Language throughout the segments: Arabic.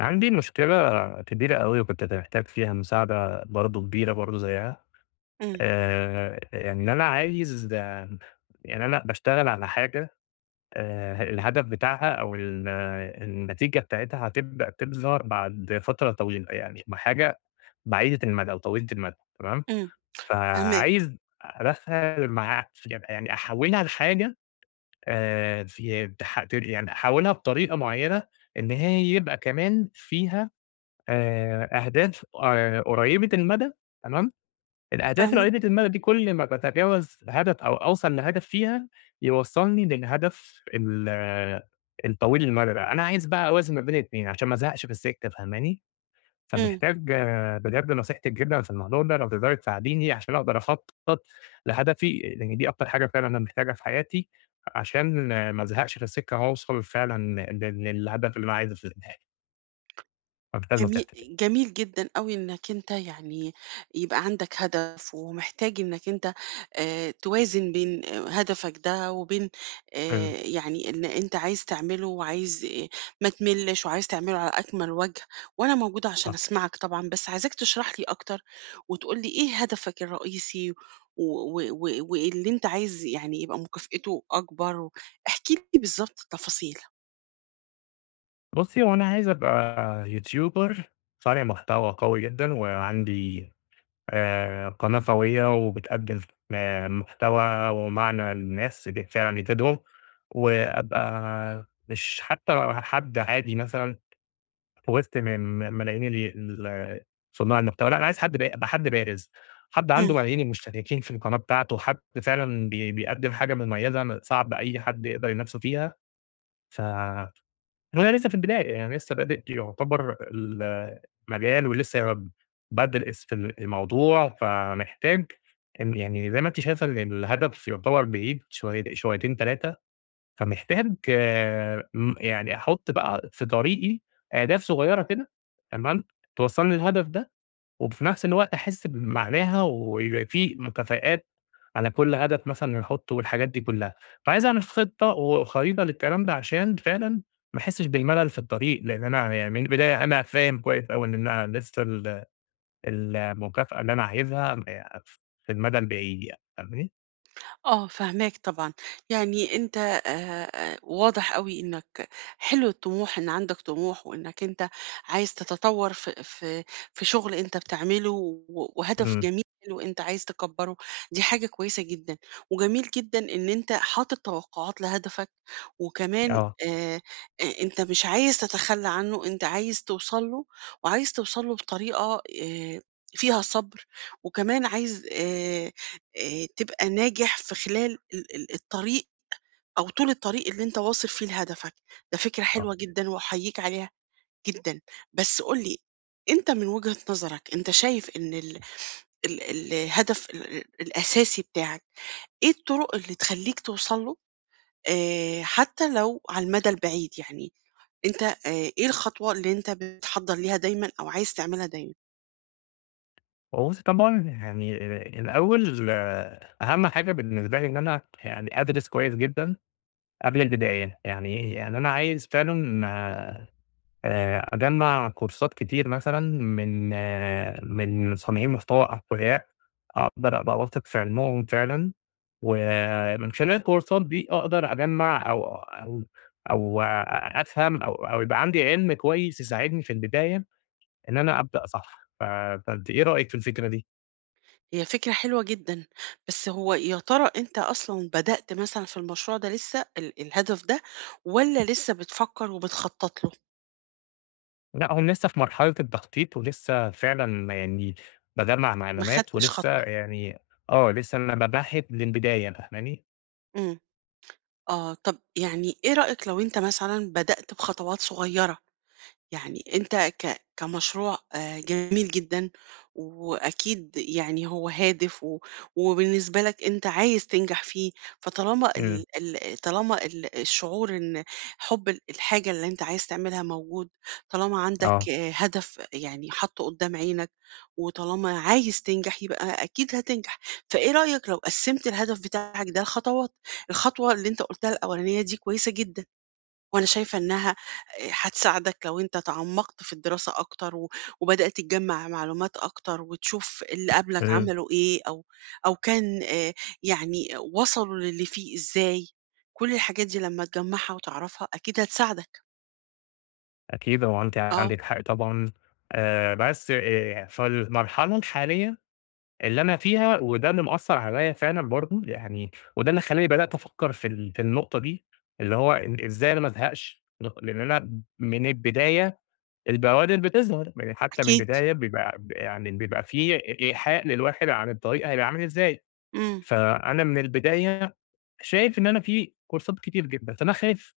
عندي مشكلة كبيرة أوي وكنت محتاج فيها مساعدة برضه كبيرة برضه زيها. إمم، يعني إن أنا عايز. يعني أنا باشتغل على حاجة. الهدف بتاعها أو ال آه، النتيجة بتاعتها هتبدأ تظهر بعد فترة طويلة، يعني حاجة بعيدة المدى أو طويلة المدى تمام. إمم، فاهماك، فعايز أدخّل مع يعني أحوّلها لحاجة. في تح ت يعني أحوّلها بطريقة معيّنة إن هي يبقى كمان فيها أهداف قريّبة المدى تمام. الأهداف فاهماك، القريّبة المدى دي كل ما باتجاوز هدف أو أوصل لهدف فيها، يوصّلني للهدف الطويل المدى ده. أنا عايز بقى أوازن ما بين الاتنين عشان ما ازهقش في السكة، فاهماني؟ إمم، فمحتاج بجد نصيحتِك جدًا في الموضوع ده، لو تقدري تساعديني عشان أقدر أخطّط لهدفي، لإن دي أكتر حاجة فعلًا أنا محتاجها في حياتي، عشان ما ازهقش في السكة وأوصل فعلًا لل للهدف اللي أنا عايزه في النهاية. فمحتاج جميل نصيحتِك يعني. جميل جدًا أوي إنك أنت يعني يبقى عندك هدف، ومحتاج إنك أنت توازن بين هدفك ده وبين إمم. يعني إن أنت عايز تعمله وعايز ما تملّش وعايز تعمله على أكمل وجه، وأنا موجودة عشان أسمعك طبعًا، بس عايزاك تشرح لي أكتر وتقول لي إيه هدفك الرئيسي و واللي أنت عايز يعني يبقى مكافأته أكبر، احكِ لي بالضبط التفاصيل. بُصّي، هو أنا عايز أبقى يوتيوبر صانع محتوى قوي جدًا، وعندي قناة قوية وبتقدم محتوى ومعنى للناس فعلًا يفيدهم، وأبقى مش حتى حد عادي مثلًا في وسط ملايين ال ال صناع المحتوى. لأ، أنا عايز حد يبقى حد بارز، حد عنده إمم. ملايين المشتركين في القناة بتاعته، حد فعلًا بيقدم حاجة مميزة صعب أي حد يقدر ينافسه فيها. ف أنا لسه في البداية، يعني لسه بادئ يعتبر المجال ولسه بادئ في الموضوع. فمحتاج إن، يعني زي ما أنتِ شايفة، إن الهدف يعتبر بعيد شوي شويتين 3. فمحتاج آه، م يعني أحُط بقى في طريقي أهداف صغيرة كده تمام، توصّلني للهدف ده، وفي نفس الوقت أحس بمعناها ويبقى في مكافآت على كل هدف مثلًا نحطه والحاجات دي كلها. فعايز أعمل خطة وخريطة للكلام ده عشان فعلًا ما أحسش بالملل في الطريق، لأن أنا يعني من البداية أنا فاهم كويس أوي إن أنا لسه المكافأة اللي أنا عايزها في المدى البعيد يعني، فاهماني؟ آه، فاهماك طبعًا، يعني أنت واضح أوي إنك حلو الطموح، إن عندك طموح وإنك أنت عايز تتطوّر في في شغل أنت بتعمله وهدف إمم. جميل وأنت عايز تكبّره، دي حاجة كويسة جدًا، وجميل جدًا إن أنت حاطط توقعات لهدفك، وكمان آه، آآ أنت مش عايز تتخلّى عنه، أنت عايز توصل له، وعايز توصل له بطريقة فيها صبر، وكمان عايز تبقى ناجح في خلال ال ال الطريق أو طول الطريق اللي أنت واصل فيه لهدفك، ده فكرة آه. حلوة جدًا وأحييك عليها جدًا، بس قُل لي أنت من وجهة نظرك أنت شايف إن ال ال الهدف ال ال الأساسي بتاعك إيه الطرق اللي تخلّيك توصل له حتى لو على المدى البعيد؟ يعني أنت إيه الخطوة اللي أنت بتحضّر ليها دايمًا أو عايز تعملها دايمًا؟ وبُصّي طبعًا يعني، الأول، أهم حاجة بالنسبة لي إن أنا يعني أدرس كويس جدًا قبل البداية. يعني أنا عايز فعلًا أجمّع كورسات كتير مثلًا من صانعين محتوى أقوياء أقدر أبقى واثق في علمهم فعلًا، ومن خلال الكورسات دي أقدر أجمّع أو أفهم أو يبقى عندي علم كويس يساعدني في البداية إن أنا أبدأ صح. فأنتِ إيه رأيِك في الفكرة دي؟ هي فكرة حلوة جدًا، بس هو يا ترى أنت أصلًا بدأت مثلًا في المشروع ده لسه ال الهدف ده والّا لسه بتفكّر وبتخطّط له، لأ، هم لسه في مرحلة التخطيط، ولسه فعلًا يعني باجمّع ما معلومات خدتش ولسه خطوة؟ يعني، آه، لسه أنا باباحث للبداية، فاهماني؟ إمم، آه، طَب يعني إيه رأيك لو أنت مثلًا بدأت بخطوات صغيّرة؟ يعني أنت كمشروع جميل جدًا، وأكيد يعني هو هادف وبالنسبة لك أنت عايز تنجح فيه، فطالما إمم. ال ال طالما ال الشعور إن حُب ال الحاجة اللي أنت عايز تعملها موجود، طالما عندك آه. آه، هدف يعني حاطّه قدّام عينك، وطالما عايز تنجح يبقى أكيد هتنجح، فإيه رأيك لو قسّمت الهدف بتاعك ده لخطوات؟ الخطوة اللي أنت قُلتها الأولانية دي كويسة جدًا. وأنا شايفة إنها هتساعدك لو أنت تعمّقت في الدراسة أكتر وبدأت تجمّع معلومات أكتر وتشوف اللي قبلك عملوا إيه أو كان يعني وصلوا للي فيه إزاي، كل الحاجات دي لمّا تجمّعها وتعرفها أكيد هتساعدك. أكيد هو أنتِ آه، عندِك حق طبعًا. بس في المرحلة الحالية اللي أنا فيها، وده اللي مأثّر عليّا فعلًا برضه، يعني وده اللي خلّاني بدأت أفكّر في النقطة دي، اللي هو إن إزاي أنا ما أزهقش، لإن أنا من البداية البوادر بتظهر، يعني حتى من أكيد. البداية بيبقى ب يعني بيبقى في إيحاء للواحد عن الطريق هيبقى عامل إزاي. إمم. فأنا من البداية شايف إن أنا في كورسات كتير جدًا، فأنا خايف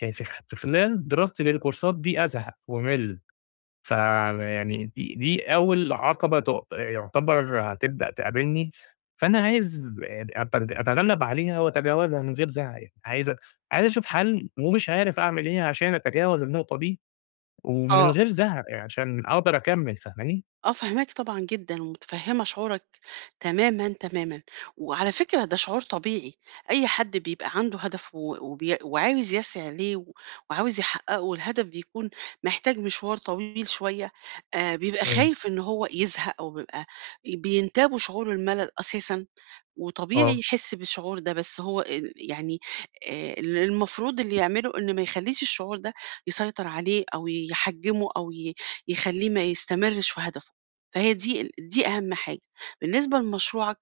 خايف في خلال دراستي للكورسات دي أزهق وأمِل. فيعني دي أول عقبة يعتبر هتبدأ تقابلني، فأنا عايز أتغلب عليها وأتجاوزها من غير زعل. عايز أشوف حل، ومش عارف أعمل إيه عشان أتجاوز النقطة دي ومن آه. غير زهق، يعني عشان أقدر أكمل، فاهماني؟ آه، فاهماك طبعًا جدًا، ومتفهمة شعورك تمامًا، تمامًا. وعلى فكرة ده شعور طبيعي، أي حد بيبقى عنده هدف و وبي وعاوز يسعى ليه وعاوز يحققه، والهدف بيكون محتاج مشوار طويل شوية، بيبقى إمم. خايف إن هو يزهق، أو بيبقى بينتابه شعور الملل أساسًا، وطبيعي آه. يحس بالشعور ده، بس هو يعني اللي المفروض اللي يعمله إن ما يخلّيش الشعور ده يسيطر عليه أو يحجّمه أو يخلّيه ما يستمرش في هدفه، فهي دي دي أهم حاجة. بالنسبة لمشروعك،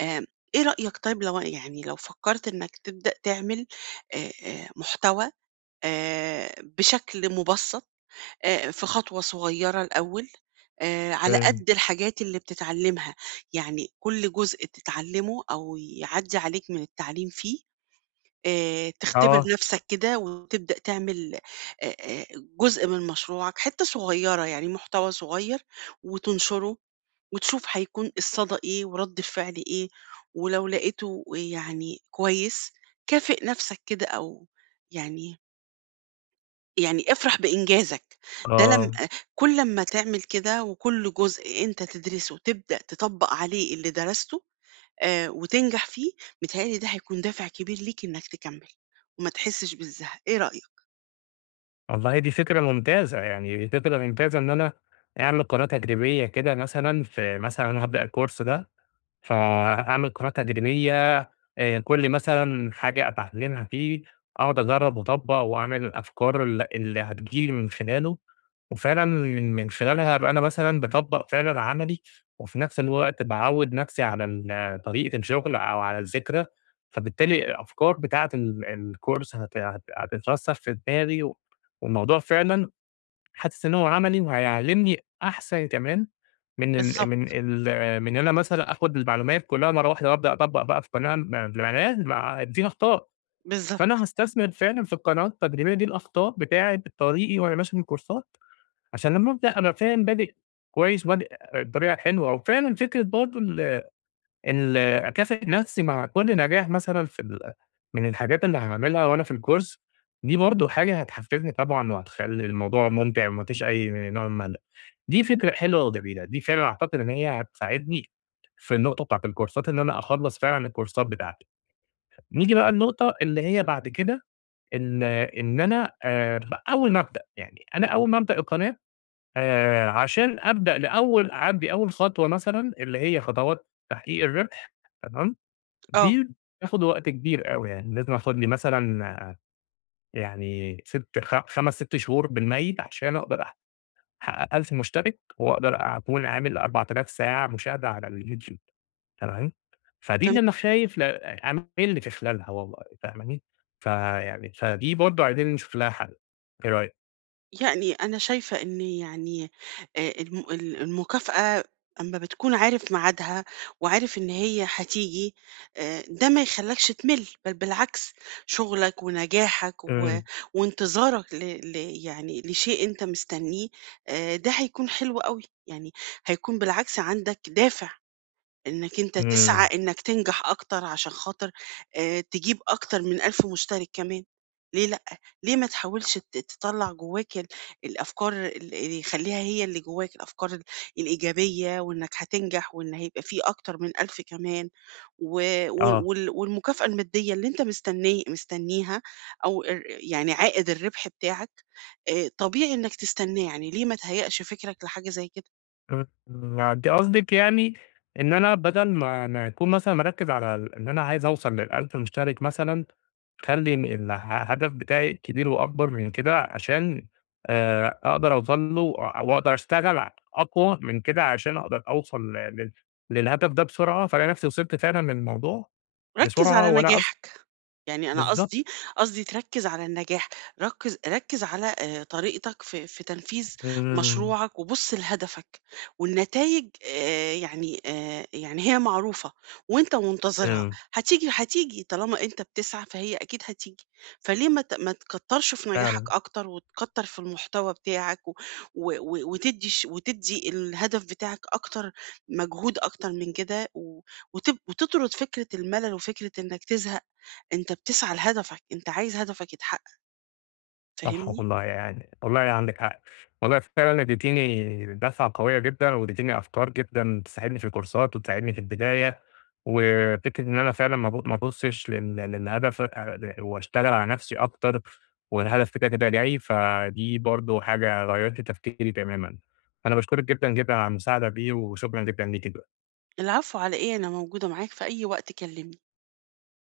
آمم إيه رأيك طيب لو يعني لو فكّرت إنّك تبدأ تعمل محتوى بشكل مُبسّط؟ في خطوة صغيّرة الأول، على تمام. قد الحاجات اللي بتتعلّمها، يعني كل جزء تتعلّمه أو يعدّي عليك من التعليم فيه، تختبر آه، نَفْسك كده وتبدأ تعمل آآ آآ جزء من مشروعك، حتّة صغيّرة، يعني محتوى صغيّر وتنشره وتشوف هيكون الصدى إيه ورَد الفعل إيه، ولو لقيته يعني كويس، كافئ نَفْسك كده أو يعني يعني افرح بإنجازك، ده لم آه. كل أمّا تعمل كده وكل جزء أنت تدرسه تبدأ تطبّق عليه اللي درسته وتنجح فيه، متهيأ لي ده هيكون دافع كبير ليك إنك تكمّل وما تحسّش بالزهق، إيه رأيك؟ والله دي فكرة ممتازة، يعني فكرة ممتازة إن أنا أعمل قناة تدريبية كده، مثلًا في مثلًا هابدأ الcourse ده، فأعمل قناة تدريبية، كل مثلًا حاجة أتعلمها فيه أقعد أجرّب وأطبّق وأعمل الأفكار اللي هتيجي لي من خلاله، وفعلًا من خلالها أبقى أنا مثلًا باطبّق فعلًا عملي، وفي نفس الوقت باعوّد نفسي على طريقة الشغل أو على الذكرى. فبالتالي الأفكار بتاعة الcourse هت هت هتترسخ في دماغي، والموضوع فعلًا حاسس إن هو عملي وهيعلّمني أحسن كمان من ال من بالضبط، ال من إن أنا مثلًا آخُد المعلومات كلّها مرّة واحدة وأبدأ أطبّق بقى في قناة بيانات مع دي أخطاء. فأنا بالضبط، هاستثمر فعلًا في القناة التدريبية دي الأخطاء بتاعة طريقي وأنا ماشي في الكورسات، عشان لمّا أبدأ أبقى فاهم بادئ كويس، بادئ بطريقة حلوة. وفعلًا فكرة برضه ال ال أكافئ نفسي مع كل نجاح مثلًا في ال من الحاجات اللي هاعملها وأنا في الcourse، دي برضه حاجة هتحفزني طبعًا وهتخلّي الموضوع ممتع وما فيش أي نوع من الملل. دي فكرة حلوة وجميلة، دي فعلًا أعتقد إن هي هتساعدني في النقطة بتاعة الكورسات، إن أنا أخلّص فعلًا الكورسات بتاعتي. نيجي بقى النقطة اللي هي بعد كده، إن أنا، أول ما أبدأ، يعني أنا أول ما أبدأ القناة، عشان أبدأ لأول أعدّي أول خطوة مثلًا اللي هي خطوات تحقيق الربح، تمام؟ آه. دي بتاخد وقت كبير أوي يعني، لازم آخد لي مثلًا يعني سِت خ 5، 6 شهور بالمَيِّت عشان أقدر أحقق 1000 مشترك وأقدر أكون عامل 4000 ساعة مشاهدة على الYouTube تمام. فدي اللي أنا خايف أمَل في خلالها والله، فاهماني؟ فيعني فدي برضه عايزين نشوف لها حل، إيه رأيِك؟ يعني أنا شايفة إن يعني آه، المكافأة أما بتكون عارف ميعادها وعارف إن هي هتيجي آه، ده ما يخلكش تمل بل بالعكس شغلك ونجاحك إمم، وانتظارك ل... يعني لشيء أنت مستنيه آه، ده هيكون حلو قوي يعني هيكون بالعكس عندك دافع إنك أنت تسعى إمم. إنك تنجح أكتر عشان خاطر تجيب أكتر من 1000 مشترك كمان، ليه لأ؟ ليه ما تحاولش تطلّع جواك الأفكار اللي يخلّيها هي اللي جواك، الأفكار الإيجابية وإنك هتنجح وإن هيبقى في أكتر من 1000 كمان و وال آه. وال والمكافأة المادية اللي أنت مستنيها أو يعني عائد الربح بتاعك، طبيعي إنك تستناه، يعني ليه ما تهيأش فكرك لحاجة زي كده؟ إمم. أنتِ قصدِك يعني إن أنا بدل ما أكون مثلًا مركِّز على إن أنا عايز أوصل لل1000 مشترك مثلًا، خلّي الهدف بتاعي كبير وأكبر من كده عشان أقدر أوصل له وأقدر أشتغل أقوى من كده عشان أقدر أوصل للهدف ده بسرعة، فالاقي نفسي وصلت فعلًا للموضوع ركّز بسرعة على وأنا أصل. نجاحك. يعني أنا بالضبط. قصدي تركّز على النجاح، ركّز على طريقتك في في تنفيذ إمم، مشروعك، وبُص لهدفك، والنتايج يعني هي معروفة وأنت منتظرها، إمم. هتيجي طالما أنت بتسعى فهي أكيد هتيجي، فليه ما تكتّرش في نجاحك فعلًا. أكتر، وتكتّر في المحتوى بتاعك و وتدّي الهدف بتاعك أكتر مجهود أكتر من كده، و وتطرد فكرة الملل وفكرة إنك تزهق أنت بتسعى لهدفك، أنت عايز هدفك يتحقق، صح فاهمني؟ والله يعني، والله عندِك حق. والله فعلًا اديتيني دفعة قوية جدًا، واديتيني أفكار جدًا تساعدني في الكورسات وتساعدني في البداية. وفكرة إن أنا فعلًا ما ابصش للهدف، واشتغل على نفسي أكتر، والهدف كده كده جاي، فدي برضه حاجة غيّرت تفكيري تمامًا. أنا باشكرِك جدًا، جدًا على المساعدة دي، وشكرًا جدًا ليكِ. العفو على إيه، أنا موجودة معاك في أي وقت كلمني.